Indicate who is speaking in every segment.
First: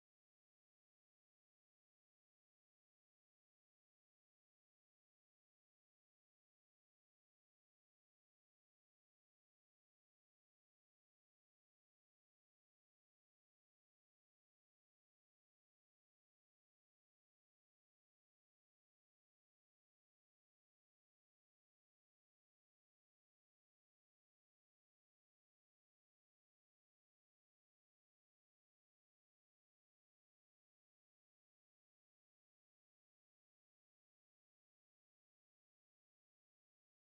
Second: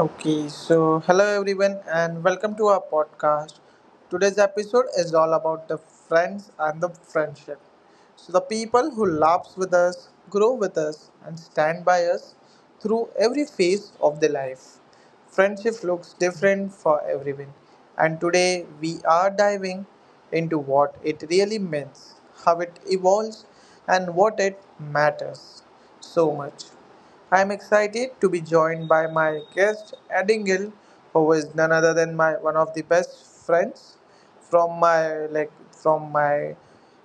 Speaker 1: Okay, so hello everyone and welcome to our podcast. Today's episode is all about the friends and the friendship. So the people who laughs with us, grow with us and stand by us through every phase of their life. Friendship looks different for everyone and today we are diving into what it really means, how it evolves and what it matters so much. I am excited to be joined by my guest Addingale, who is none other than my one of the best friends from my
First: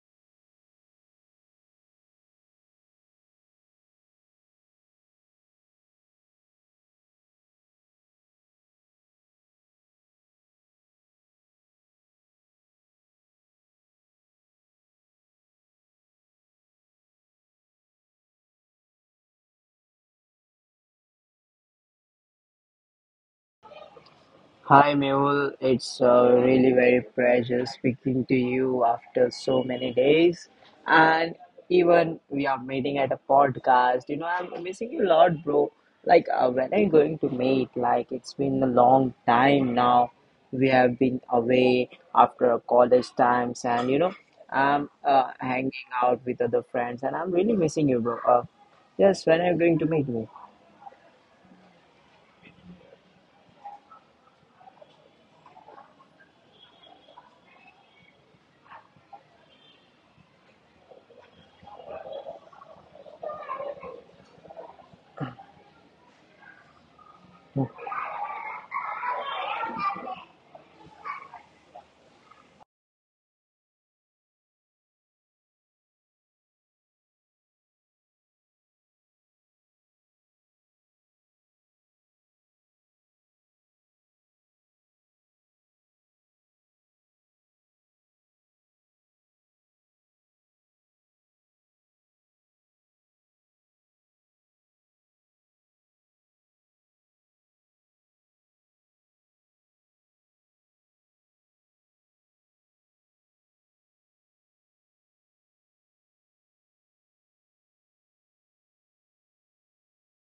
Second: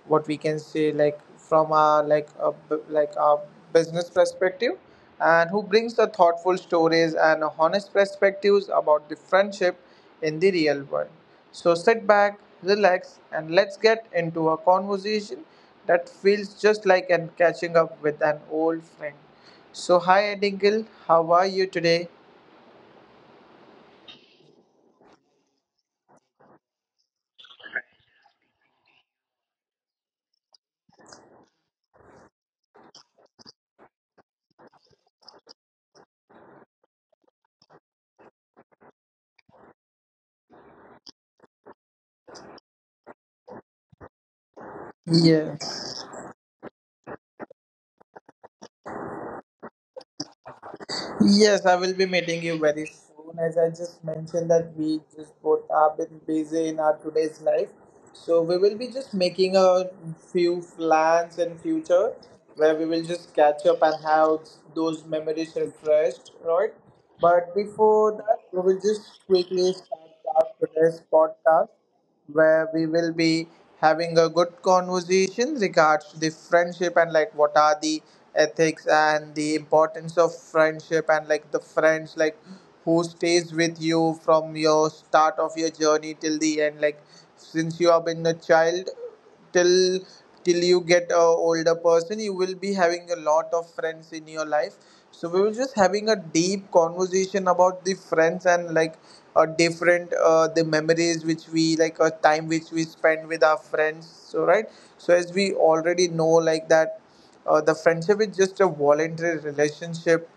Speaker 1: what we can say like from our like like a business perspective and who brings the thoughtful stories and honest perspectives about the friendship in the real world. So sit back, relax, and let's get into a conversation that feels just like an catching up with an old friend. So, hi Edingle, how are you today?
Speaker 2: Hi Mehul, it's really very pleasure speaking to you after so many days, and even we are meeting at a podcast. You know, I'm missing you a lot, bro. Like when are you going to meet? Like it's been a long time now. We have been away after our college times, and you know, I'm hanging
Speaker 1: Yes,
Speaker 2: out with other friends, and I'm really missing you, bro. Yes, when are you going to meet me?
Speaker 1: yes, I will be meeting you very soon. As I just mentioned that we just both have been busy in our today's life, so we will be just making a few plans in future where we will just catch up and have those memories refreshed, right? But before that, we will just quickly start our today's podcast, where we will be having a good conversation regards to the friendship and like what are the ethics and the importance of friendship and like the friends like who stays with you from your start of your journey till the end, like since you have been a child till till you get a older person you will be having a lot of friends in your life. So we were just having a deep conversation about the friends and like a different the memories which we like a time which we spend with our friends so right. So as we already know like that the friendship is just a voluntary relationship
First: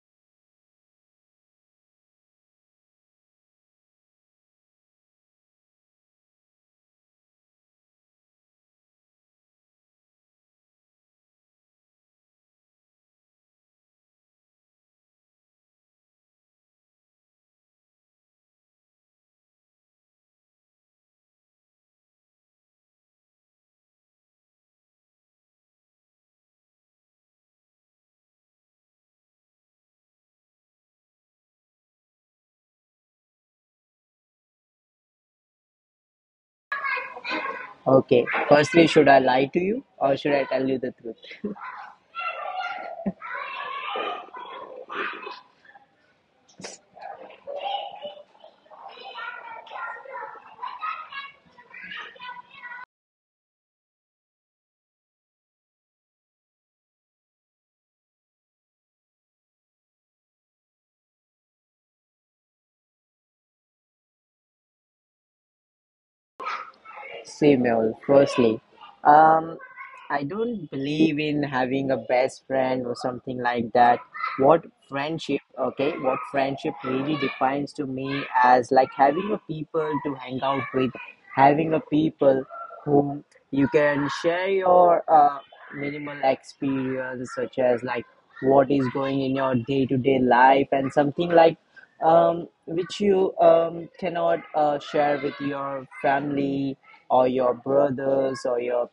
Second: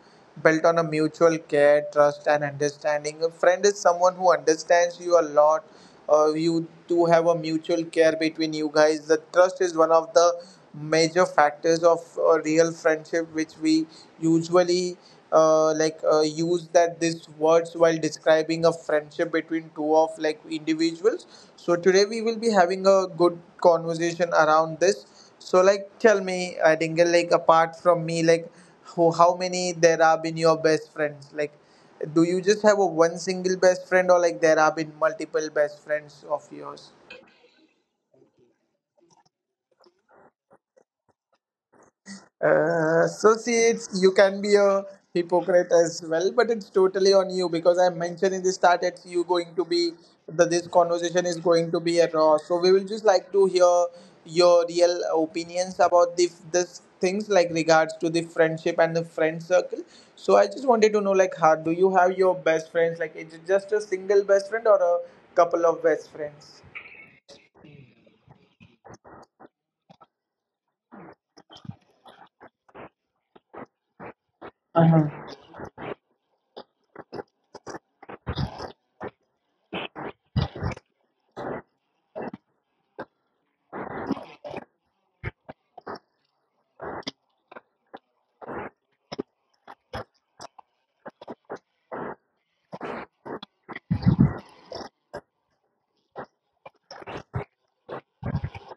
Speaker 1: built on a mutual care, trust, and understanding. A friend is someone who understands you a lot. You do have a mutual care between you guys. The trust is one of the major factors of a real friendship, which we usually use that these words while describing a friendship between two of like individuals. So today we will be having a good conversation around this so like tell me, Dingle, like apart from me, like who, how many there have been your best friends? Like, do you just have a one single best friend, or like there have been multiple best friends of yours?
Speaker 2: Okay, firstly, should I lie to you or should I tell you the truth?
Speaker 1: So see, you can be a hypocrite as well, but it's totally on you because I mentioned in the start that you going to be that this conversation is going to be a raw. So we will just like to hear your real opinions about the this things like regards to the friendship and the friend circle. So I just wanted to know like how do you have your best friends? Like is it just a single best friend or a couple of best friends?
Speaker 2: Female firstly, um I don't believe in having a best friend or something like that. What friendship, okay, what friendship really defines to me as like having a people to hang out with, having a people whom you can share your minimal experience such as like what is going in your day-to-day life and something like which you cannot share with your family or your brothers or your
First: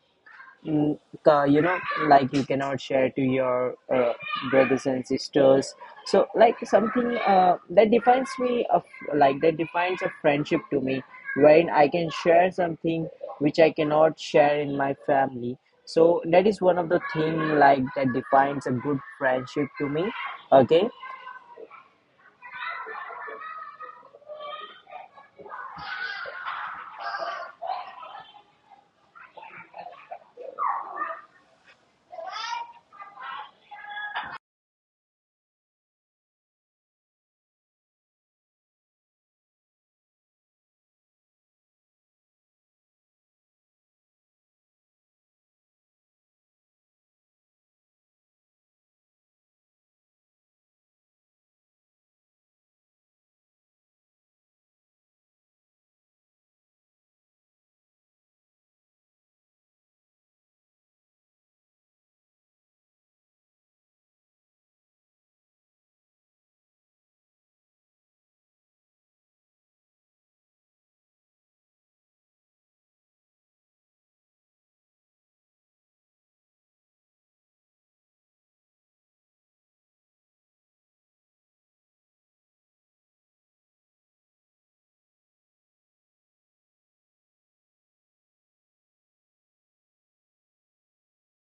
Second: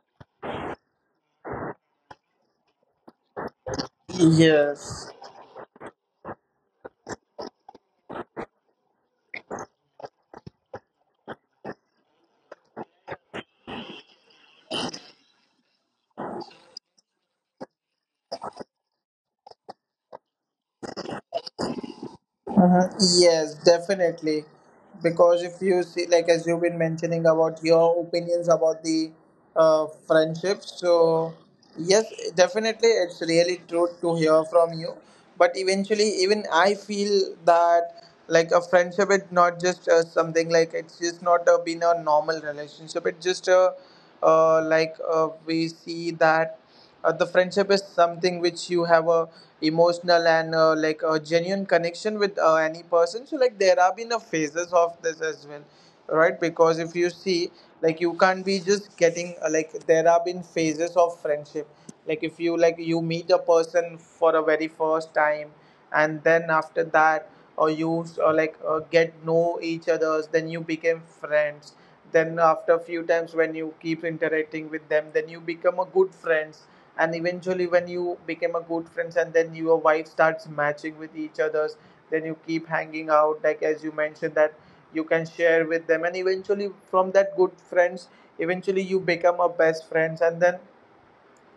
Speaker 2: mm, you know, like you cannot share to your brothers and
Speaker 1: Yes.
Speaker 2: sisters. So like something that defines me of like that defines a friendship to me, wherein I can share something which I cannot share in my family. So that is one of the thing like that defines a good friendship to me. Okay.
Speaker 1: Uh-huh. Yes, definitely. Because if you see, like as you've been mentioning about your opinions about the friendship, so yes, definitely, it's really true to hear from you. But eventually, even I feel that like a friendship, is not just something like it's just not been a normal relationship. It's just a we see that the friendship is something which you have a emotional and like a genuine connection with any person so like there have been a phases of this as well right because if you see like you can't be just getting like there have been phases of friendship like if you like you meet a person for a very first time and then after that or you or like get know each others then you became friends then after a few times when you keep interacting with them then you become a good friends and eventually when you became a good friends and then your wife starts matching with each other's then you keep hanging out like as you mentioned that you can share with them and eventually from that good friends eventually you become a best friends and then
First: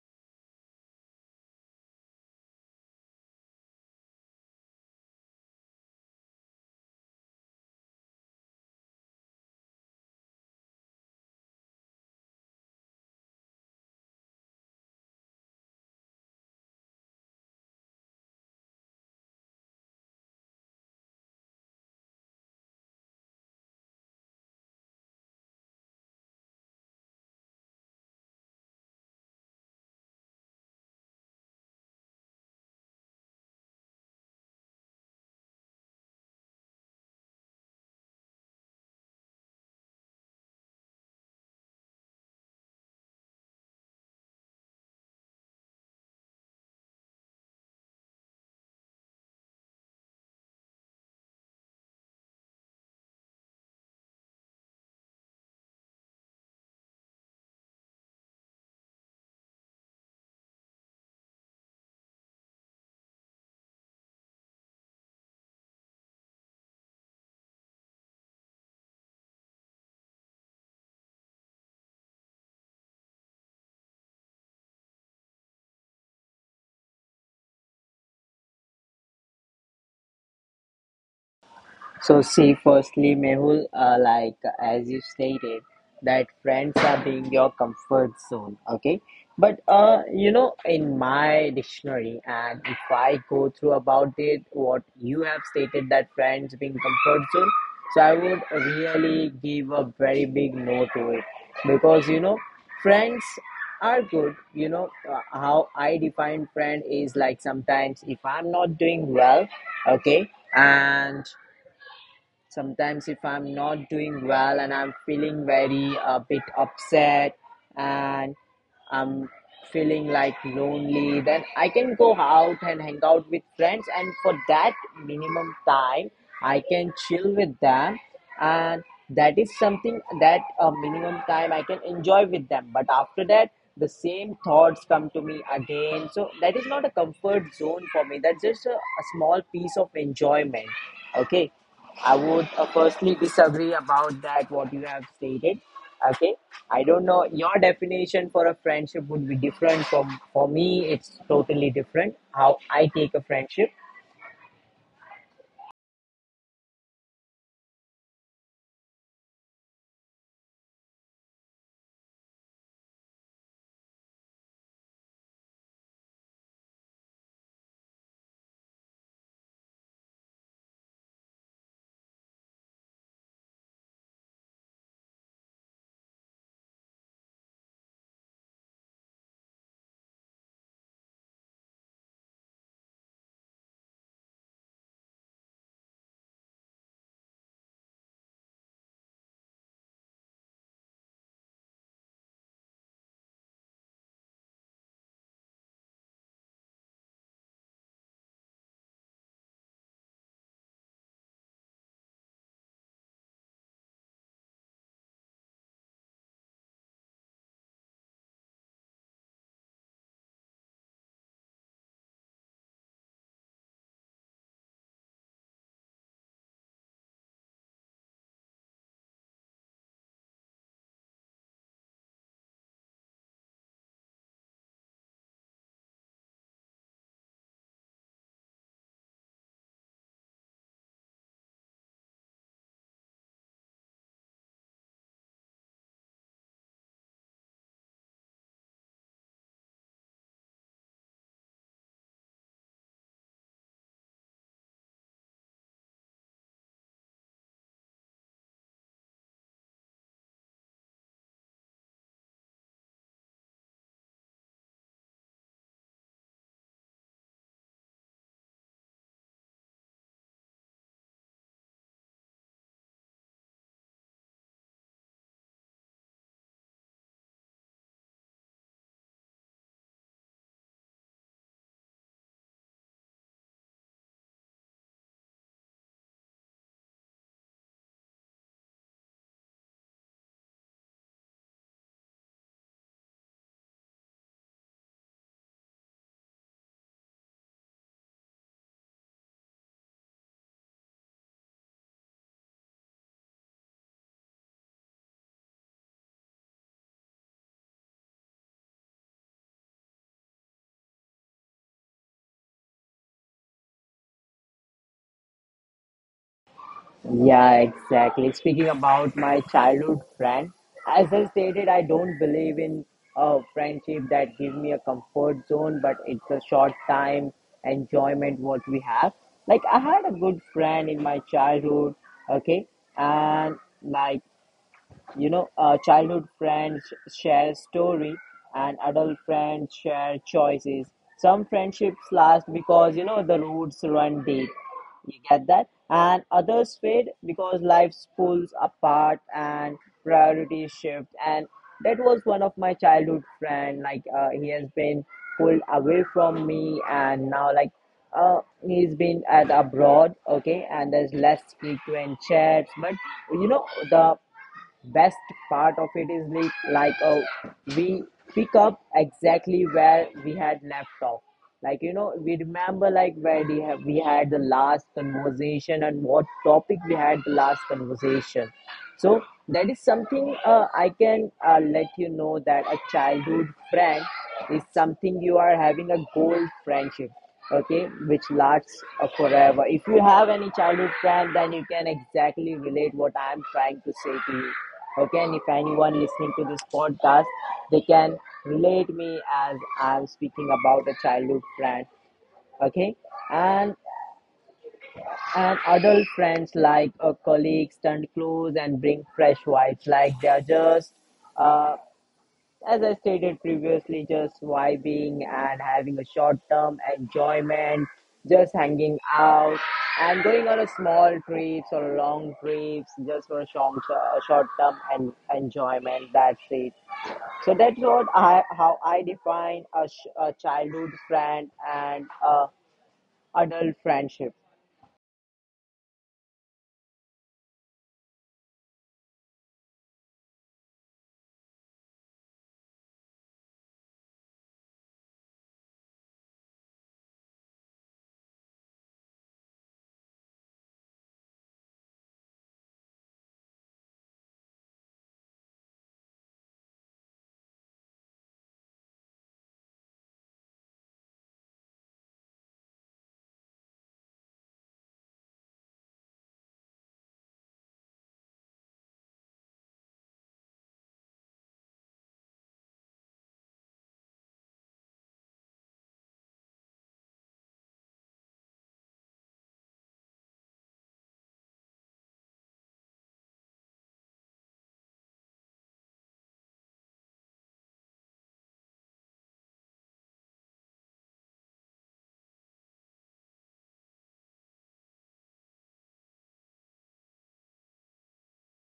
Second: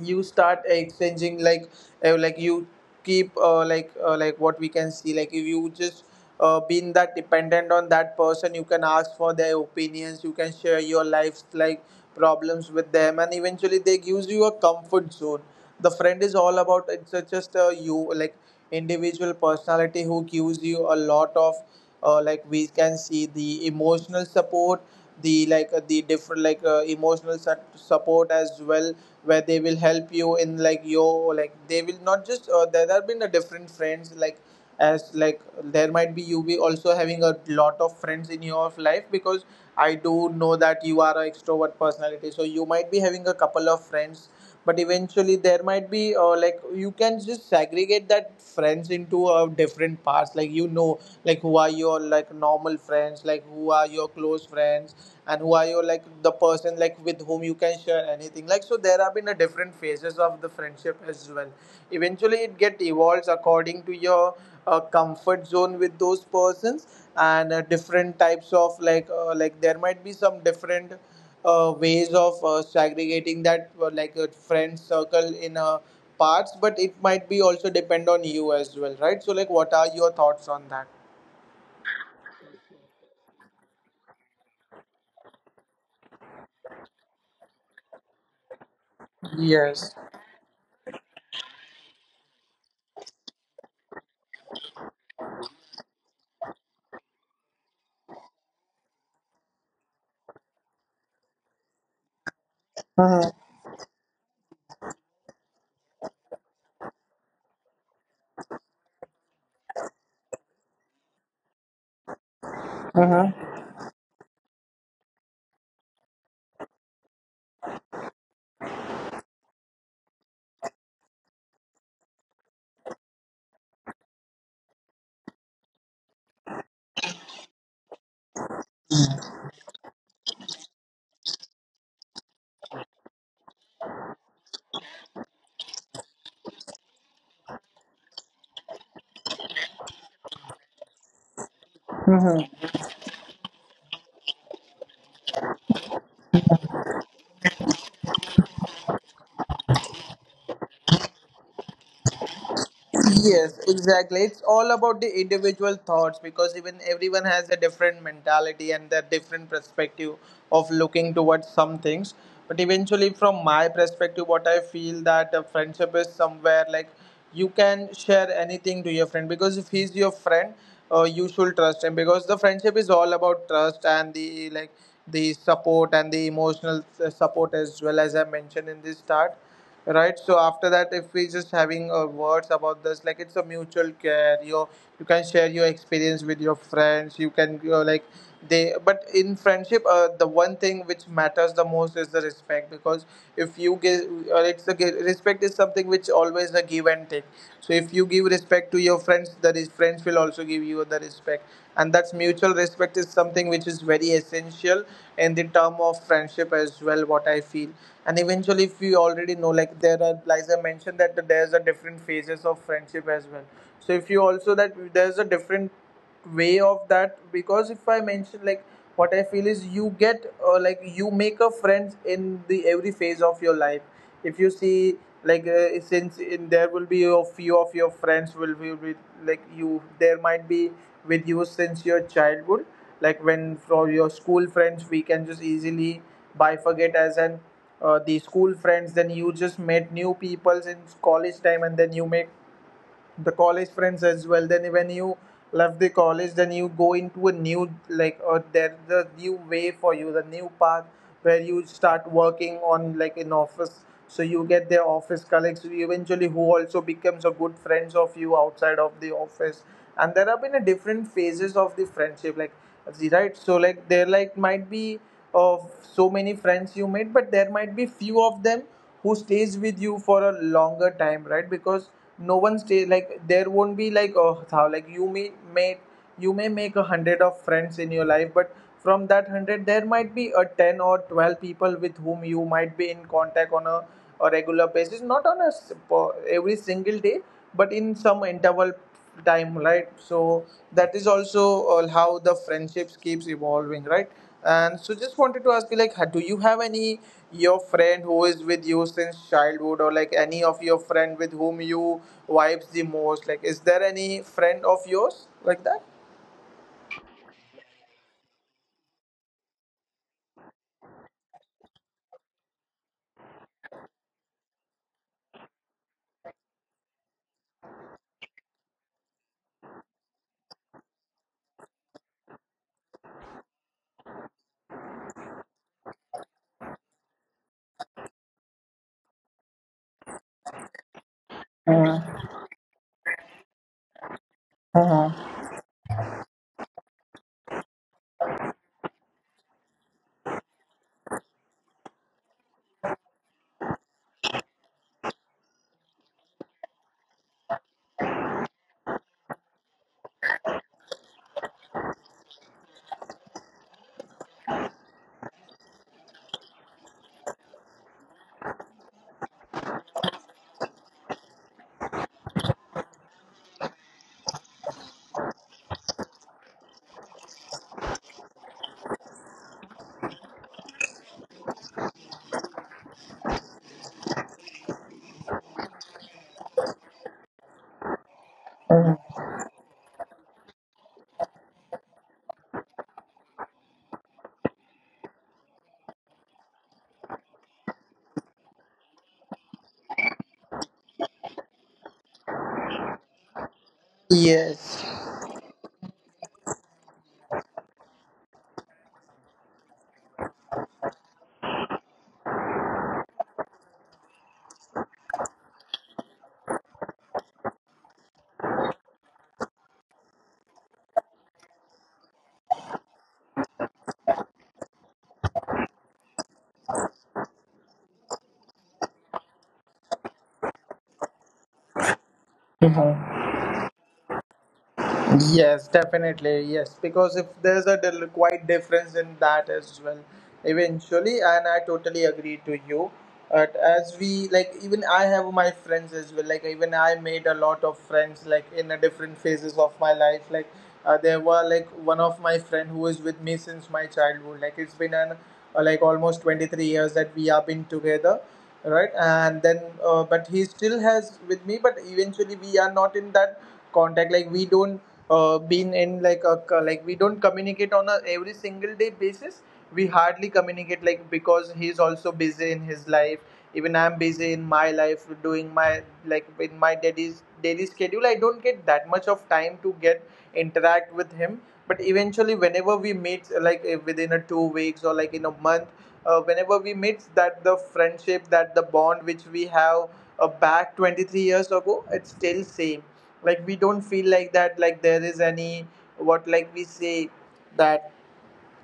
Speaker 1: you start exchanging like you keep like what we can see like if you just being that dependent on that person you can ask for their opinions you can share your life's like problems with them and eventually they gives you a comfort zone. The friend is all about just a you like individual personality who gives you a lot of like we can see the emotional support, the like the different like support as well where they will help you in like yo like they will not just there have been a different friends like as like there might be you be also having a lot of friends in your life because I do know that you are an extrovert personality so you might be having a couple of friends but eventually there might be like you can just segregate that friends into different parts like you know like who are your like normal friends like who are your close friends and who are your like the person like with whom you can share anything like so there have been a different phases of the friendship as well eventually it get evolves according to your a comfort zone with those persons and different types of like there might be some different ways of segregating that like a friend circle in parts but it might be also depend on you as well right so like what are your thoughts on that
Speaker 2: So see, firstly, Mehul, like as you stated, that friends are being your comfort zone. Okay, but
Speaker 1: yes.
Speaker 2: you know, in my dictionary, and if I go through about it, what you have stated that friends being comfort zone. So I would really give a very big no to it, because you know, friends are good. You know, how I define friend is like sometimes if I'm not doing well, okay, and sometimes if I'm not doing well and I'm feeling very a bit upset and I'm feeling like lonely, then I can go out and hang out with friends, and for that minimum time I can chill with them. And that is something that a minimum time I can enjoy with them, but after that the same thoughts come to me again. So that is not a comfort zone for me. That's just a small piece of enjoyment. Okay. I would
Speaker 1: Mhm.
Speaker 2: firstly disagree about that what you have stated. Okay, I don't know your definition for a friendship would be different from for me. It's totally different how I take a friendship.
Speaker 1: Yes, exactly. It's all about the individual thoughts because even everyone has a different mentality and their different perspective of looking towards some things. But eventually, from my perspective, what I feel that a friendship is somewhere like you can share anything to your friend because if he's your friend, you should trust him because the friendship is all about trust and the like the support and the emotional support as well as I mentioned in the start right. So after that if we just having words about this like it's a mutual care, you can share your experience with your friends, you can, you know, like they but in friendship the one thing which matters the most is the respect because if you give respect is something which always a give and take. So if you give respect to your friends, the friends will also give you the respect and that's mutual respect is something which is very essential in the term of friendship as well what I feel. And eventually if you already know like there are like I mentioned that there's a different phases of friendship as well so if you also that there's a different way of that because if I mention like what I feel is you get like you make a friends in the every phase of your life if you see like since in there will be a few of your friends will be with like you there might be with you since your childhood like when from your school friends we can just easily bifurcate as an the school friends, then you just met new peoples in college time and then you make the college friends as well, then when you left the college then you go into a new like or there's the new way for you the new path where you start working on like in office so you get their office colleagues eventually who also becomes a good friends of you outside of the office. And there have been a different phases of the friendship like right so like there like might be of so many friends you made but there might be few of them who stays with you for a longer time right because no one stays like there won't be like oh how like you may make 100 of friends in your life but from that 100 there might be a 10 or 12 people with whom you might be in contact on a regular basis, not on a every single day but in some interval time right. So that is also how the friendships keeps evolving right. And so just wanted to ask you like do you have any your friend who is with you since childhood or like any of your friend with whom you vibes the most? Like is there any friend of yours like that?
Speaker 2: Yeah, exactly. Speaking about my childhood friend, as I stated, I don't believe in a friendship that gives me a comfort zone, but it's a short time enjoyment what we have. Like I had a good friend in my childhood, okay, and like you know, childhood friends share story, and adult friends share choices. Some friendships last because you know the roots run deep. You
Speaker 1: Uh-huh.
Speaker 2: get that? And others fade because life pulls apart and priorities shift. And that was one of my childhood friend. Like he has been pulled away from me, and now like uh, he's been at abroad. Okay, and there's less frequent chats. But you know the best part of it is like, we pick up exactly where we had left off, like you know we remember like where we, have, we had the last conversation and what topic we had the last conversation. So that is something I can let you know that a childhood friend is something you are having a gold friendship. Okay, which lasts forever. If you have any childhood friend, then you can exactly relate what I am trying to say to you. Okay, and if anyone listening to this podcast, they can relate me as I'm speaking about a childhood friend. Okay. and
Speaker 1: Yes.
Speaker 2: and adult friends like a colleagues stand close and bring fresh vibes, like they are just uh, as I stated previously, just vibing and having a short term enjoyment, just hanging out and going on a small trips or long trips just for a short term and enjoyment. That's it. So that's what I how I define a, a childhood friend and a adult friendship.
Speaker 1: Yes, definitely. Yes, because if there's a quite difference in that as well, eventually, and I totally agree to you. But even I have my friends as well. Like even I made a lot of friends like in the different phases of my life. Like there were like one of my friend who is with me since my childhood. Like it's been an like almost 23 years that we have been together, right? And then but he still has with me, but eventually we are not in that contact. Like we don't been in like a like we don't communicate on a every single day basis. We hardly communicate, like because he's also busy in his life, even I'm busy in my life doing my like in my daddy's daily schedule. I don't get that much of time to get interact with him. But eventually whenever we meet, like within a 2 weeks or like in a month, whenever we meet, that the friendship, that the bond which we have back 23 years ago, it's still same. Like we don't feel like that, like there is any what like we say that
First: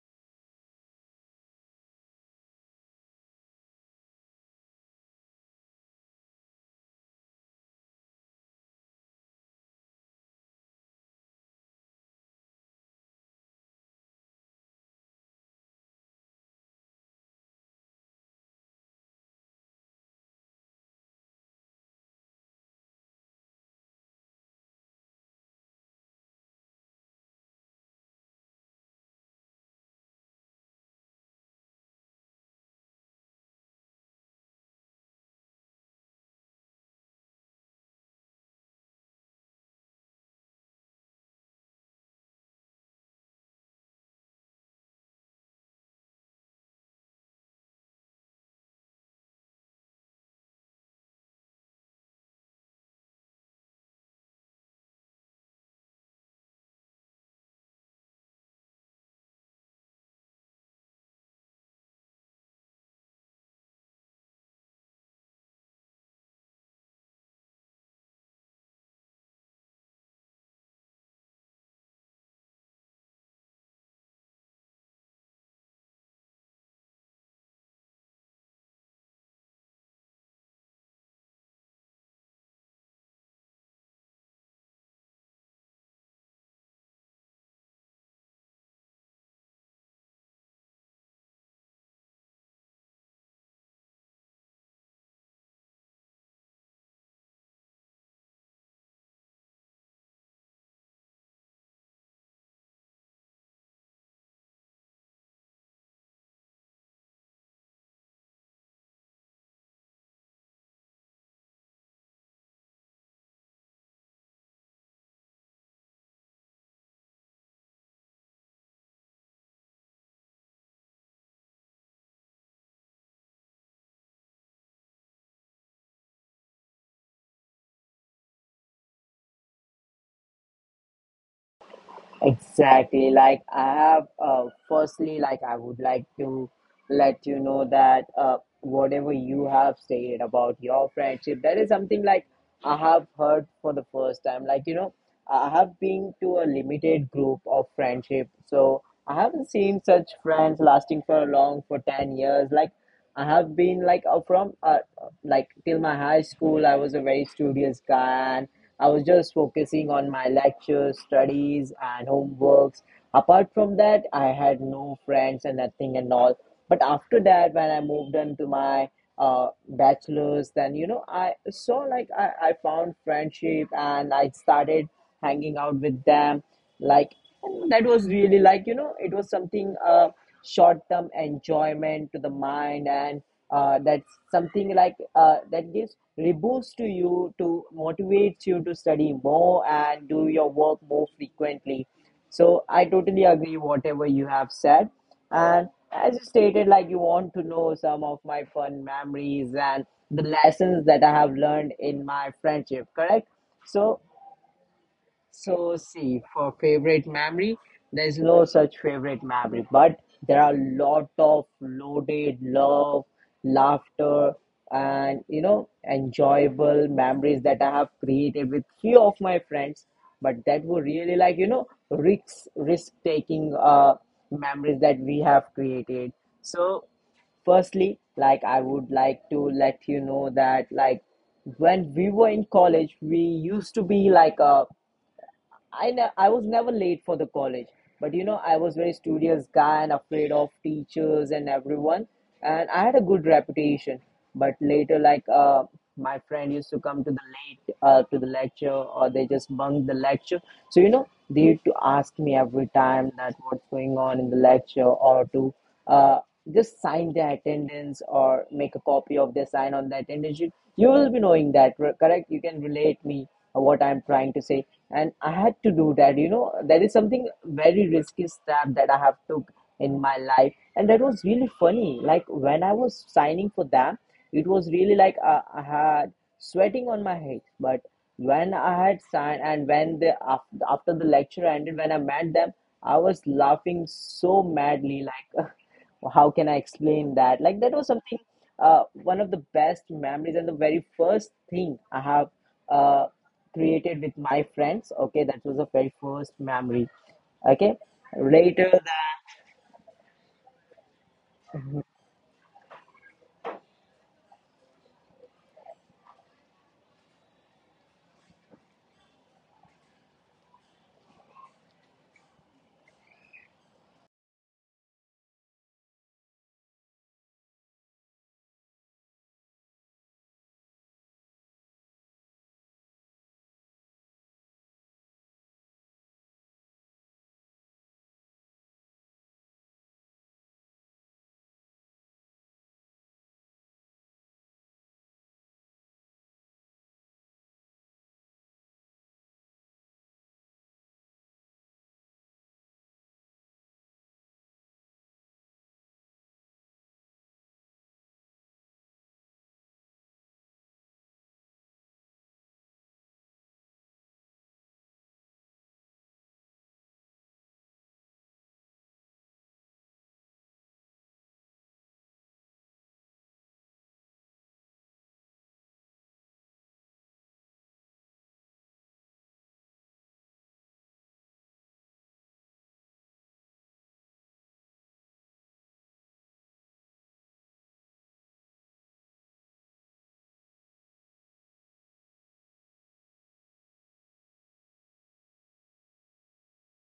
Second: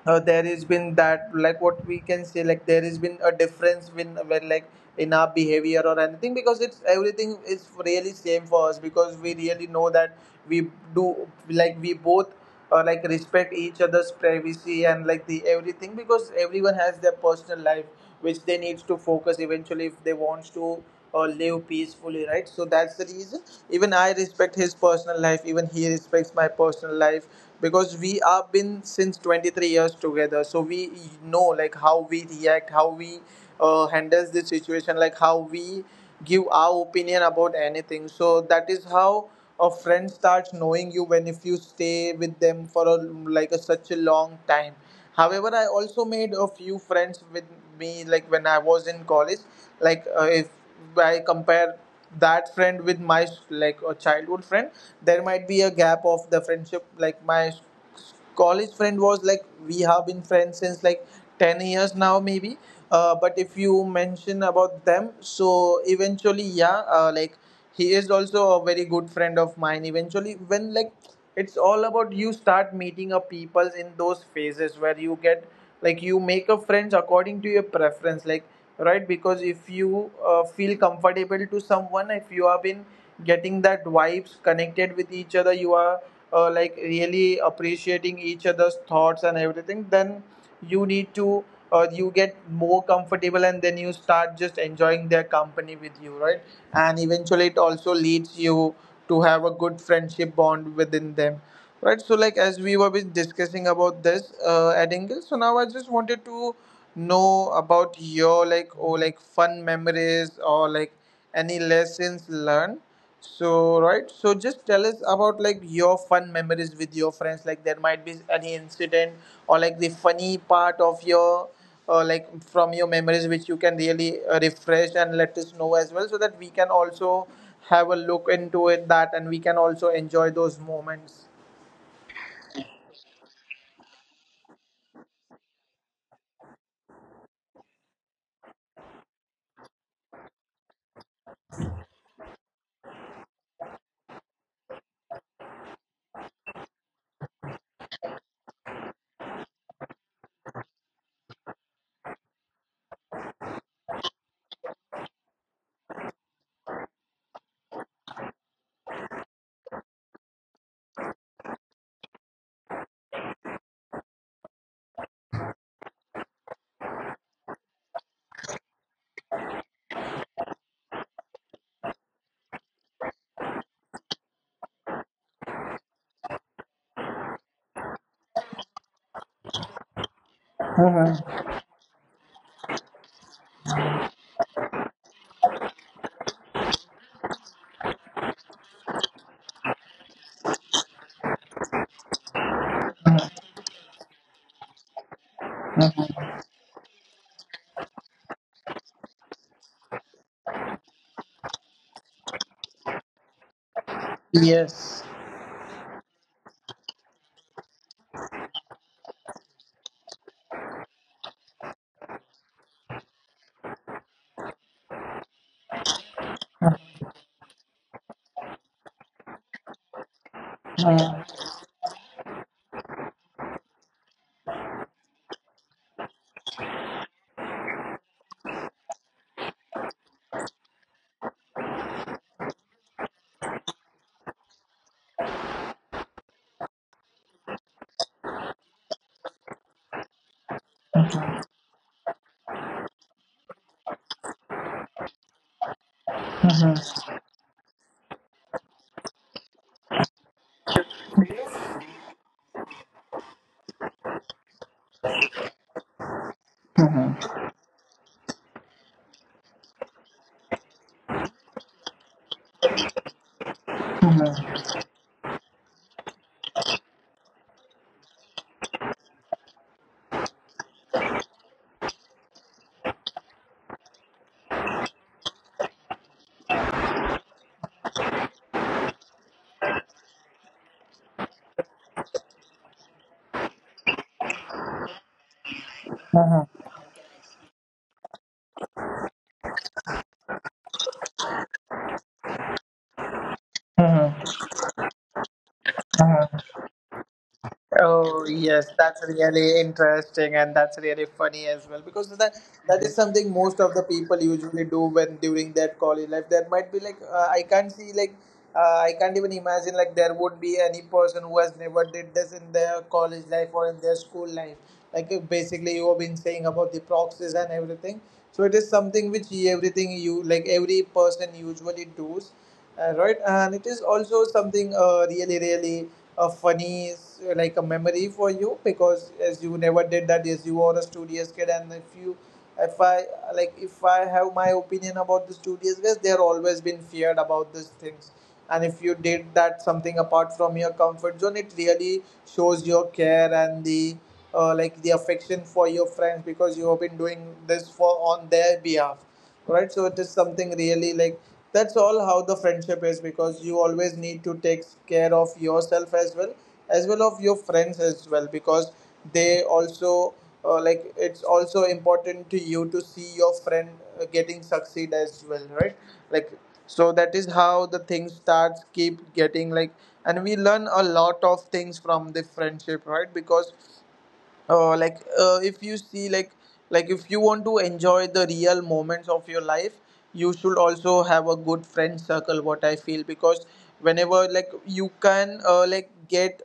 Speaker 1: there has been that like what we can say, like there has been a difference when like in our behavior or anything, because it's everything is really same for us, because we really know that we do, like we both like respect each other's privacy and like the everything, because everyone has their personal life which they need to focus eventually, if they wants to live peacefully, right? So that's the reason even I respect his personal life, even he respects my personal life, because we have been since 23 years together. So we know like how we react, how we handles the situation, like how we give our opinion about anything. So that is how a friend starts knowing you when if you stay with them for a, like a, such a long time. However, I also made a few friends with me, like when I was in college. Like if I compare that friend with my like a childhood friend, there might be a gap of the friendship. Like my college friend was like we have been friends since like 10 years now, maybe. But if you mention about them, so eventually, yeah, like he is also a very good friend of mine. Eventually, when like it's all about you start meeting up people in those phases where you get like you make up friends according to your preference, like, right? Because if you feel comfortable to someone, if you have been getting that vibes connected with each other, you are like really appreciating each other's thoughts and everything, then you need to you get more comfortable and then you start just enjoying their company with you, right? And eventually it also leads you to have a good friendship bond within them, right? So like as we were been discussing about this at angle, so now I just wanted to know about your like or like fun memories or like any lessons learned. So right, so just tell us about like your fun memories with your friends, like there might be any incident or like the funny part of your like from your memories which you can really refresh and let us know as well, so that we can also have a look into it that, and we can also enjoy those moments.
Speaker 2: Exactly. Like I have, firstly, like I would like to let you know that whatever you have said about your friendship, that is something like I have heard for the first time. Like, you know, I have been to a limited group of friendship, so I haven't seen such friends lasting for long for 10 years. Like, I have been like from like till my high school, I was a very studious guy, and I was just focusing on my lectures, studies, and homeworks. Apart from that, I had no friends and nothing and all. But after that, when I moved on to my bachelor's, then you know I saw like I found friendship and I started hanging out with them, like and that was really like you know it was something short term enjoyment to the mind, and that's something like that gives reboost to you to motivates you to study more and do your work more frequently. So I totally agree whatever you have said. And as you stated, like you want to know some of my fun memories and the lessons that I have learned in my friendship, correct? So
Speaker 1: Yes.
Speaker 2: so, see, for favorite memory, there's no such favorite memory, but there are a lot of loaded love, laughter, and you know, enjoyable memories that I have created with few of my friends. But that were really like you
Speaker 1: Mhm.
Speaker 2: know, risk taking memories that we have created. So, firstly, like I would like to let you know that like when we were in college we used to be like a I was never late for the college, but you know, I was very studious guy and afraid of teachers and everyone, and I had a good reputation. But later, like my friend used to come to the late to the lecture, or they just bunk the lecture. So you know, they used to ask me every time that what's going on in the lecture, or to uh, just sign their attendance or make a copy of their sign on the attendance sheet. You will be knowing that, correct? You can relate me what I'm trying to say. And I had to do that. You know, that is something very risky step that I have took in my life, and that was really funny. Like when I was signing for them, it was really like I had sweating on my head. But when I had signed, and when the after the lecture ended, when I met them, I was laughing so madly. Like, how can I
Speaker 1: Mhm.
Speaker 2: explain that? Like that was something. One of the best memories and the very first thing I have. Uh, created with my
Speaker 1: Mhm.
Speaker 2: friends. Okay, that was the very first memory. Okay,
Speaker 1: Oh
Speaker 2: later
Speaker 1: yes,
Speaker 2: the
Speaker 1: that's really interesting and that's really funny as well, because that that is something most of the people usually do when during their college life. There might be like I can't see like I can't even imagine like there would be any person who has never did this in their college life or in their school life. Like basically you have been saying about the proxies and everything. So it is something which everything you like every person usually does. Right, and it is also something really, really funny, like a memory for you, because as you never did that, as you were a studious kid, and if you, if I like, if I have my opinion about the studious kids, they are always been feared about these things, and if you did that something apart from your comfort zone, it really shows your care and the like the affection for your friends, because you have been doing this for on their behalf, right? So it is something really like that's all how the friendship is, because you always need to take care of yourself as well, as well of your friends as well, because they also like it's also important to you to see your friend getting succeed as well, right? Like, so that is how the things starts keep getting like, and we learn a lot of things from the friendship, right? Because if you see like if you want to enjoy the real moments of your life, you should also have a good friend circle, what I feel. Because whenever like you can like get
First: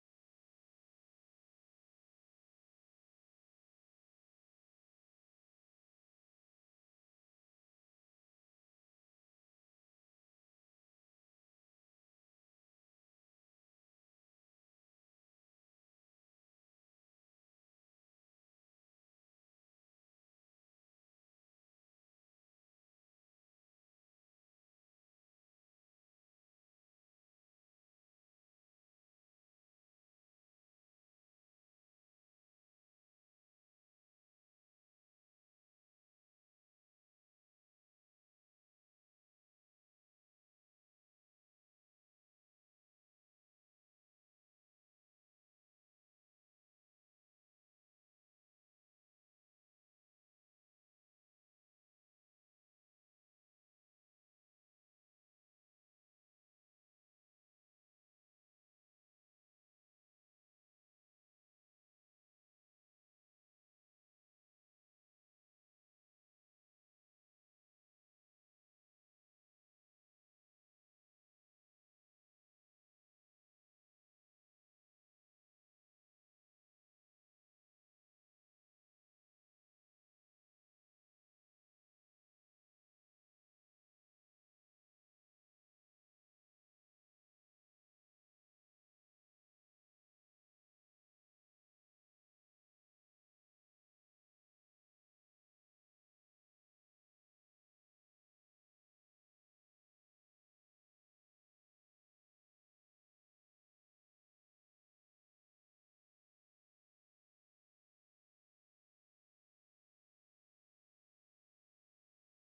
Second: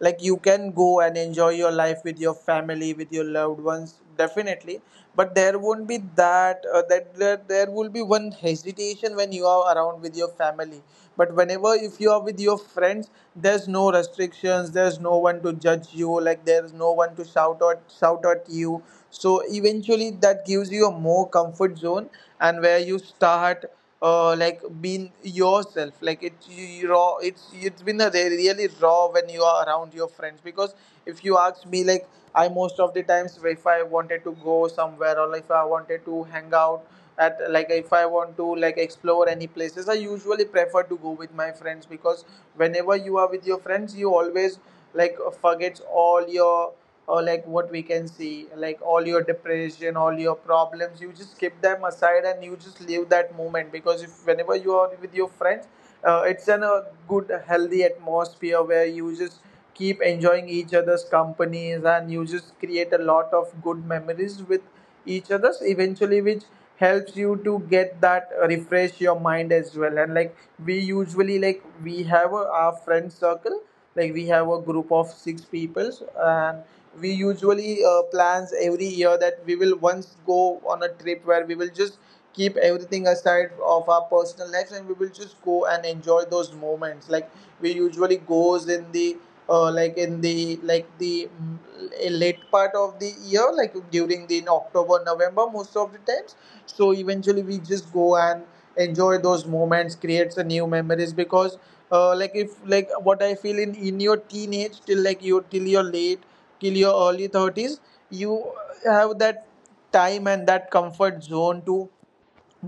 Speaker 1: like you can go and enjoy your life with your family, with your loved ones, definitely, but there won't be that that there will be one hesitation when you are around with your family. But whenever if you are with your friends, there's no restrictions, there's no one to judge you, like there's no one to shout at you. So eventually that gives you a more comfort zone, and where you start like being yourself, like it you raw, it's been a really raw when you are around your friends, because if you ask me, like I most of the times if I wanted to go somewhere or if I wanted to hang out at like if I want to like explore any places, I usually prefer to go with my friends, because whenever you are with your friends, you always like forgets all your or like what we can see, like all your depression, all your problems, you just keep them aside and you just leave that moment. Because if whenever you are with your friends, it's in a good healthy atmosphere where you just keep enjoying each other's companies and you just create a lot of good memories with each other's, eventually which helps you to get that refresh your mind as well. And like we usually like we have a, our friend circle, like we have a group of six peoples, and we usually plans every year that we will once go on a trip where we will just keep everything aside of our personal lives and we will just go and enjoy those moments. Like we usually goes in the like in the like the a late part of the year, like during the October November most of the times. So eventually we just go and enjoy those moments, creates a new memories. Because like if like what I feel in your teenage till like you till you're late till your early 30s, you have that time and that comfort zone to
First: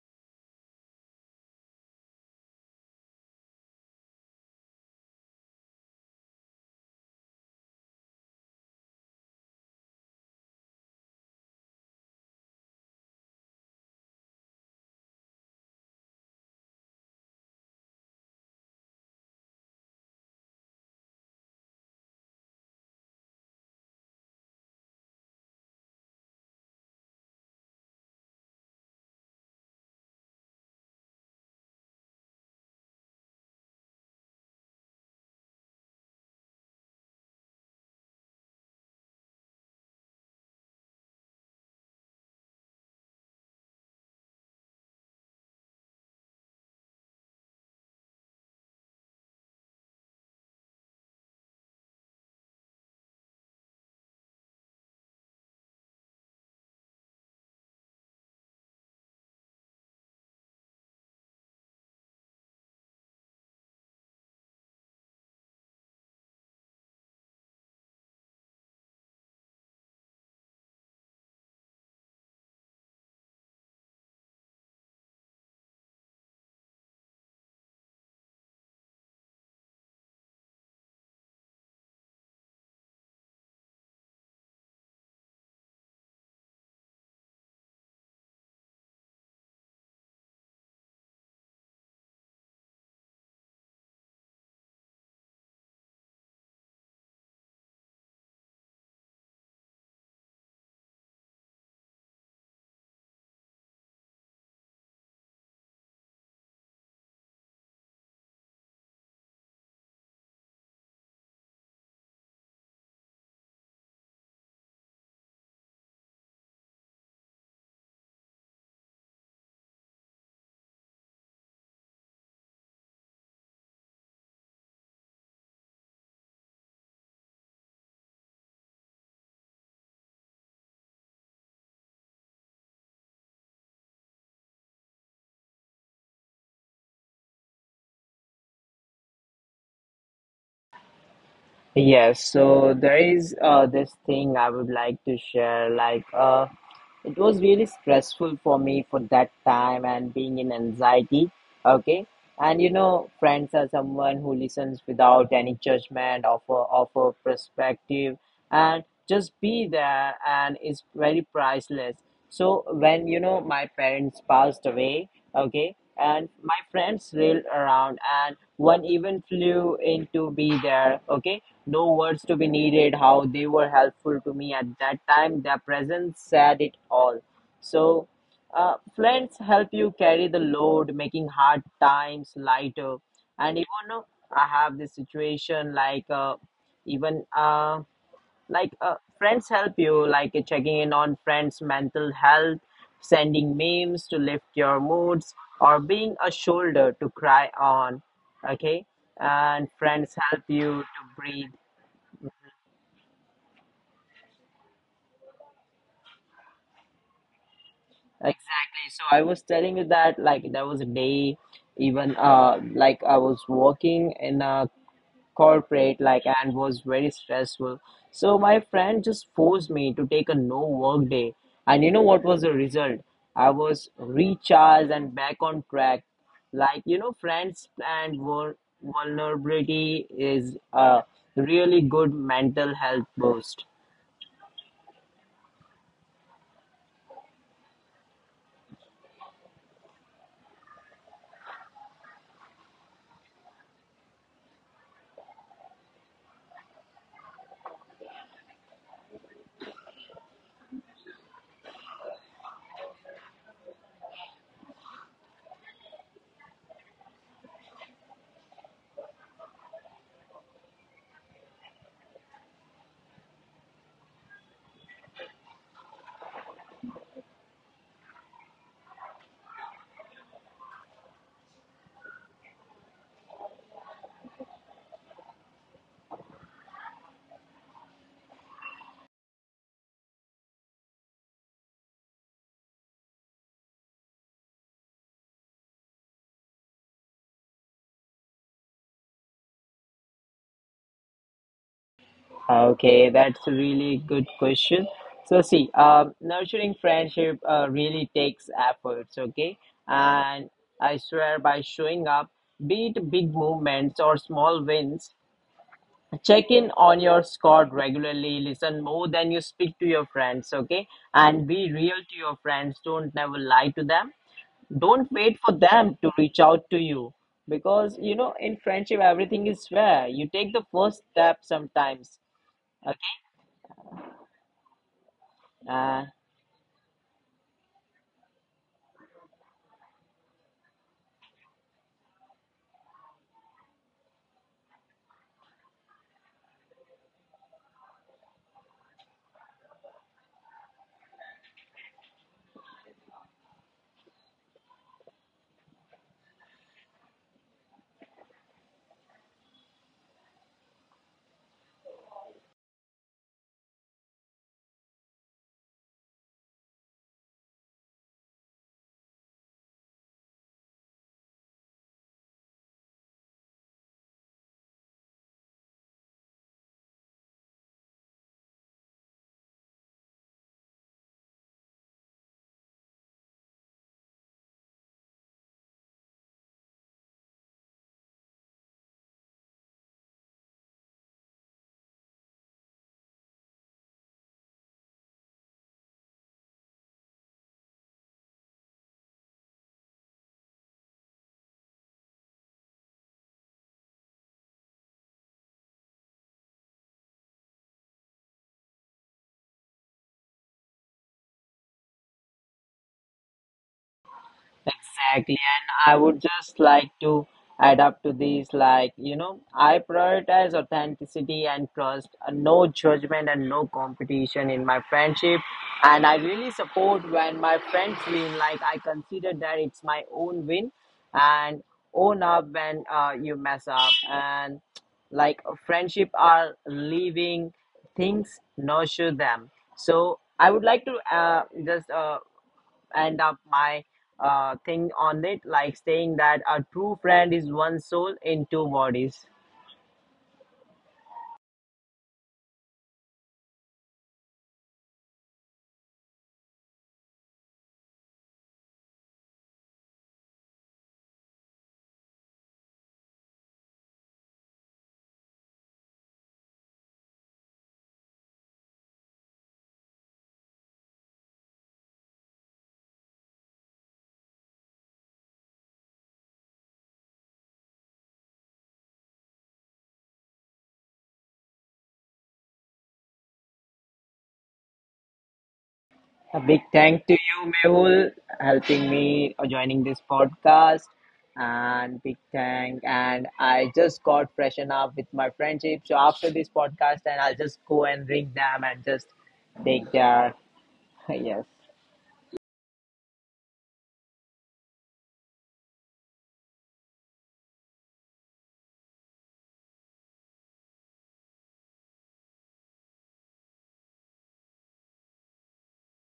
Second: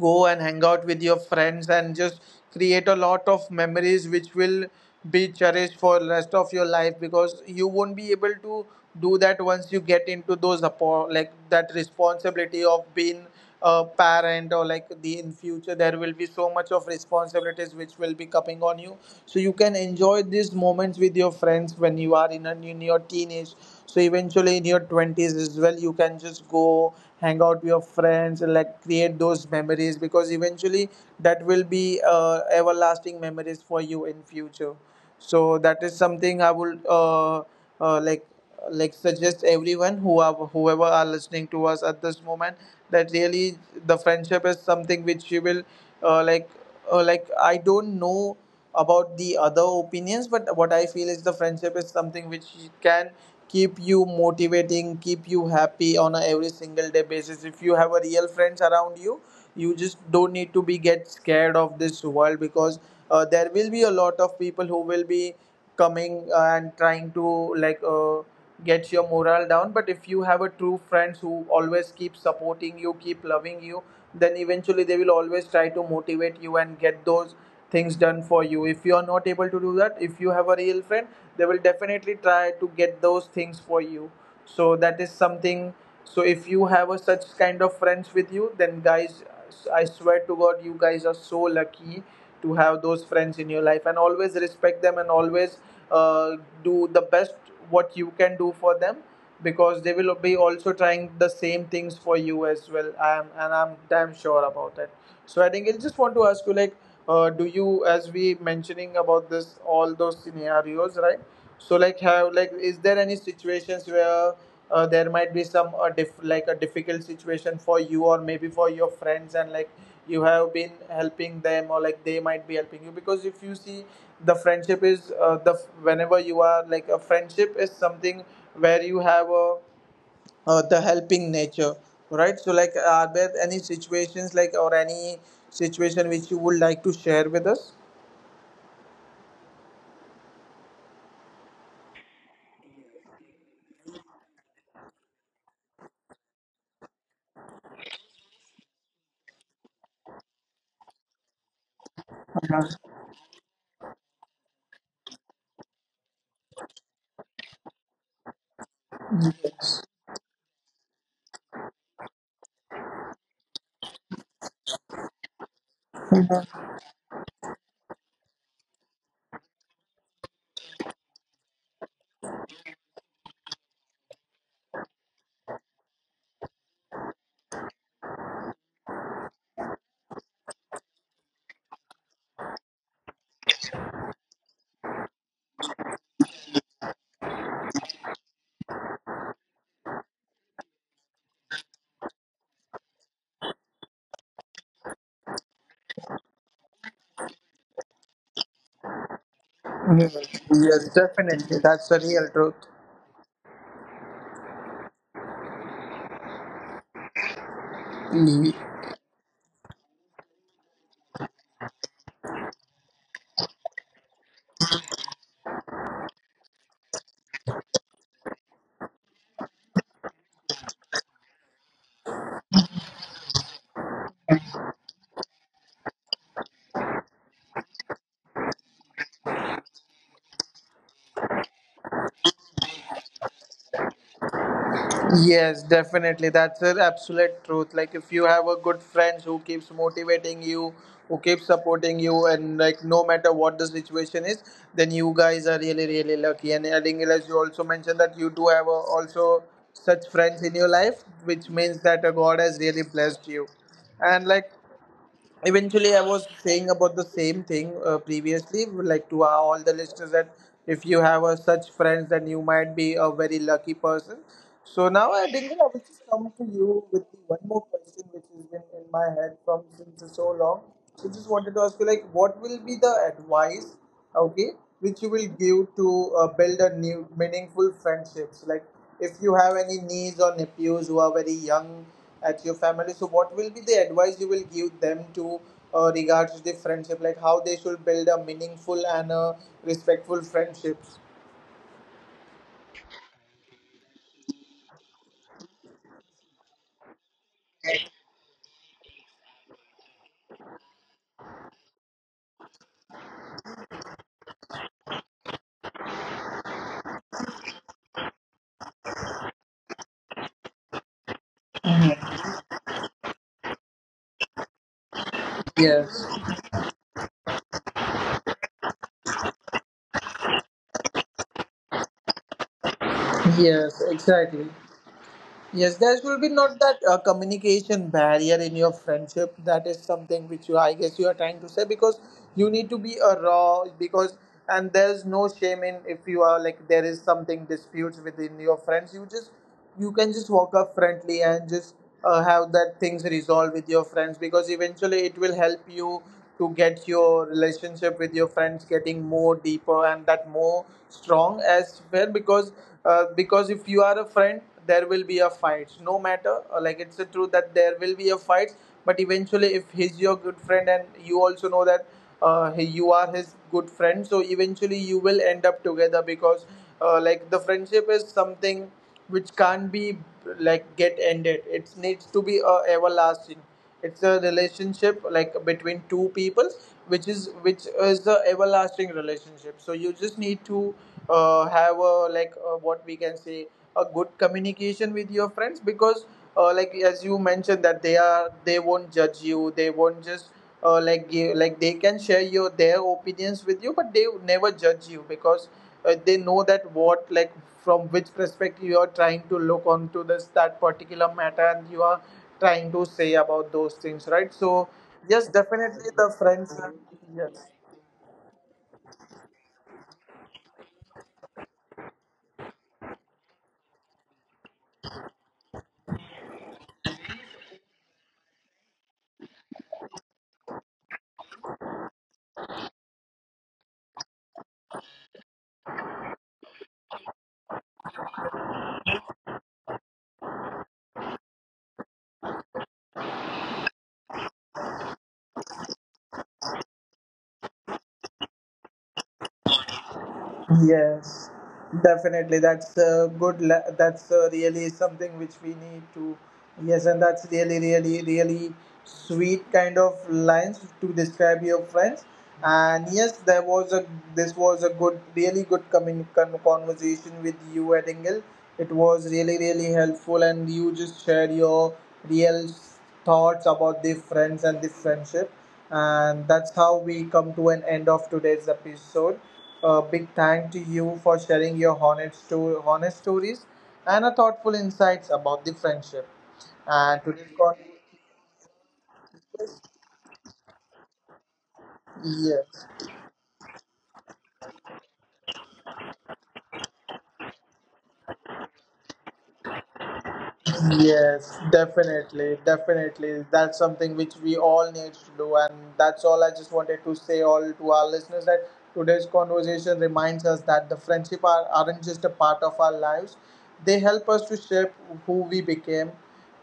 Speaker 1: go and hang out with your friends and just create a lot of memories which will be cherished for rest of your life, because you won't be able to do that once you get into those like that responsibility of being a parent or like the in future there will be so much of responsibilities which will be coming on you. So you can enjoy these moments with your friends when you are in, a, in your teenage. So eventually in your 20s as well, you can just go hang out with your friends and like create those memories, because eventually that will be everlasting memories for you in future. So that is something I would uh, like like suggest everyone who are whoever are listening to us at this moment, that really the friendship is something which you will uh, like like I don't know about the other opinions, but what I feel is the friendship is something which can keep you motivating, keep you happy on a every single day basis. If you have a real friends around you, you just don't need to be get scared of this world, because there will be a lot of people who will be coming and trying to like get your morale down. But if you have a true friends who always keep supporting you, keep loving you, then eventually they will always try to motivate you and get those things done for you. If you are not able to do that, if you have a real friend, they will definitely Try to get those things for you, so that is something. So if you have a such kind of friends with you, then guys, I swear to god, you guys are so lucky to have those friends in your life, and always respect them, and always uh, do the best what you can do for them, because they will be also trying the same things for you as well. I am and I'm damn sure about it. So I think I just want to ask you, like, do you, as we mentioning about this, all those scenarios, right? So like, have like, is there any situations where there might be some like a difficult situation for you or maybe for your friends, and like you have been helping them, or like they might be helping you? Because if you see, the friendship is the whenever you are like, a friendship is something where you have a the helping nature, right? So like, are there any situations like, or any situation which you would like to share with us?
Speaker 2: yes. So there is this thing I would like to share. Like it was really stressful for me for that time and being in anxiety. Okay, and you know, friends are someone who listens without any judgment, offer perspective, and just be there and is very priceless. So when you know my parents passed away, okay, and my friends railed around, and one even flew in to be there. Okay, no words to be needed how they were helpful to me at that time. Their presence said it all. So friends help you carry the load, making hard times lighter. And even I have this situation like even friends help you like checking in on friends mental health, sending memes to lift your moods, or being a shoulder to cry on. Okay, and friends help
Speaker 1: Yes,
Speaker 2: you to
Speaker 1: definitely.
Speaker 2: breathe.
Speaker 1: That's the real truth.
Speaker 2: Exactly, so I was telling you that like there was a day, even like I was working in a corporate like and was very stressful. So my friend just forced me to take a no work day, and you know what was the result? I was recharged and back on track. Like you know, friends and vulnerability is a really good mental health boost.
Speaker 1: Yes, definitely. That's an absolute truth. Like, if you have a good friends who keeps motivating you, who keeps supporting you, and like no matter what the situation is, then you guys are really really lucky. And adding it, as you also mentioned that you do have a, also such friends in your life, which means that God has really blessed you. And like, eventually I was saying about the same thing previously, like, to our, all the listeners, that if you have such friends, then you might be a very lucky person. So now I think I will just come to you with the one more question which has been in my head from since so long. So just wanted to ask you, like, what will be the advice, okay, which you will give to build a new meaningful friendships, like if you have any niece or nephews who are very young at your family. So, what will be the advice you will give them to regards the friendship, like how they should build a meaningful and respectful friendships?
Speaker 2: Okay, that's a really good question. So, see, nurturing friendship really takes efforts, okay? And I swear by showing up, be it big movements or small wins, check in on your squad regularly, listen more than you speak to your friends, okay? And be real to your friends, don't never lie to them. Don't wait for
Speaker 1: Yes,
Speaker 2: them to reach out to you, because, you know, in friendship, everything is fair. You take the first step sometimes, okay?
Speaker 1: yes, exactly. Yes, there should be
Speaker 2: Uh,
Speaker 1: not that communication barrier in your friendship. That is something which you, I guess, you are trying to say, because you need to be a raw, because and there's no shame in if you are like, there is something disputes within your friends. You can just walk up friendly and just have that things resolved with your friends, because eventually it will help you to get your relationship with your friends getting more deeper, and that more strong as well, because if you are a friend, there will be a fight, no matter like, it's a truth that there will be a fight. But eventually, if he's your good friend and you also know that you are his good friend, so eventually you will end up together, because like, the friendship is something which can't be like, get ended. It needs to be everlasting. It's a relationship like between two people, which is the everlasting relationship. So you just need to have a like what we can say, a good communication with your friends, because like, as you mentioned that they won't judge you. They won't just like give, like they can share your their opinions with you, but they would never judge you, because they know that what, like, from which perspective you are trying to look onto this that particular matter, and you are trying to say about those things, right? So yes,
Speaker 2: exactly, and I
Speaker 1: definitely the
Speaker 2: would just
Speaker 1: friends,
Speaker 2: like to
Speaker 1: yes.
Speaker 2: add up to these, like, you know, I prioritize authenticity and trust, no judgment and no competition in my friendship. And I really support when my friends win, like, I consider that it's my own win, and own up when you mess up. And like, friendship are living things, nurture them. So, I would like to just end up my thing on it, like saying that a true friend is one soul in two bodies.
Speaker 1: Yes, definitely. That's a good. That's really something which we need to. Yes, and that's really, really, really sweet kind of lines to describe your friends. And yes, there was a. This was a good, really good coming conversation with you, Edingle. It was really, really helpful, and you just shared your real thoughts about the friends and the friendship. And that's how we come to an end of today's episode. A big thank to you for sharing your honest, honest stories and a thoughtful insights about the friendship.
Speaker 2: A big
Speaker 1: And
Speaker 2: thank
Speaker 1: today's
Speaker 2: to
Speaker 1: con-
Speaker 2: you, Mehul, helping me joining this podcast. And big
Speaker 1: yes.
Speaker 2: thank, and I just got freshen up with my friendship. So after this podcast, and I'll just go and ring them and just take their
Speaker 1: Yes,
Speaker 2: yes.
Speaker 1: definitely, definitely. That's something which we all need to do, and that's all I just wanted to say all to our listeners that today's conversation reminds us that the friendship are, aren't just a part of our lives; they help us to shape who we became.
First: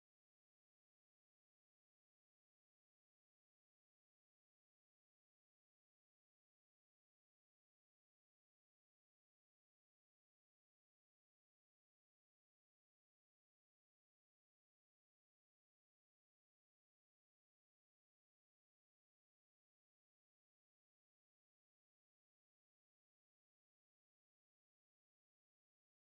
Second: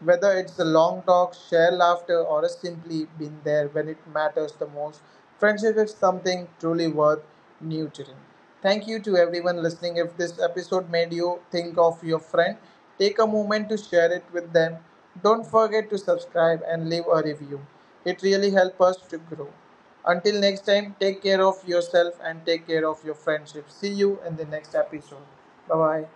Speaker 1: Whether it's a long talk, share laughter, or a simply been there when it matters the most, friendship is something truly worth nurturing. Thank you to everyone listening. If this episode made you think of your friend, take a moment to share it with them. Don't forget to subscribe and leave a review. It really helps us to grow. Until next time, take care of yourself and take care of your friendship. See you in the next episode. Bye bye.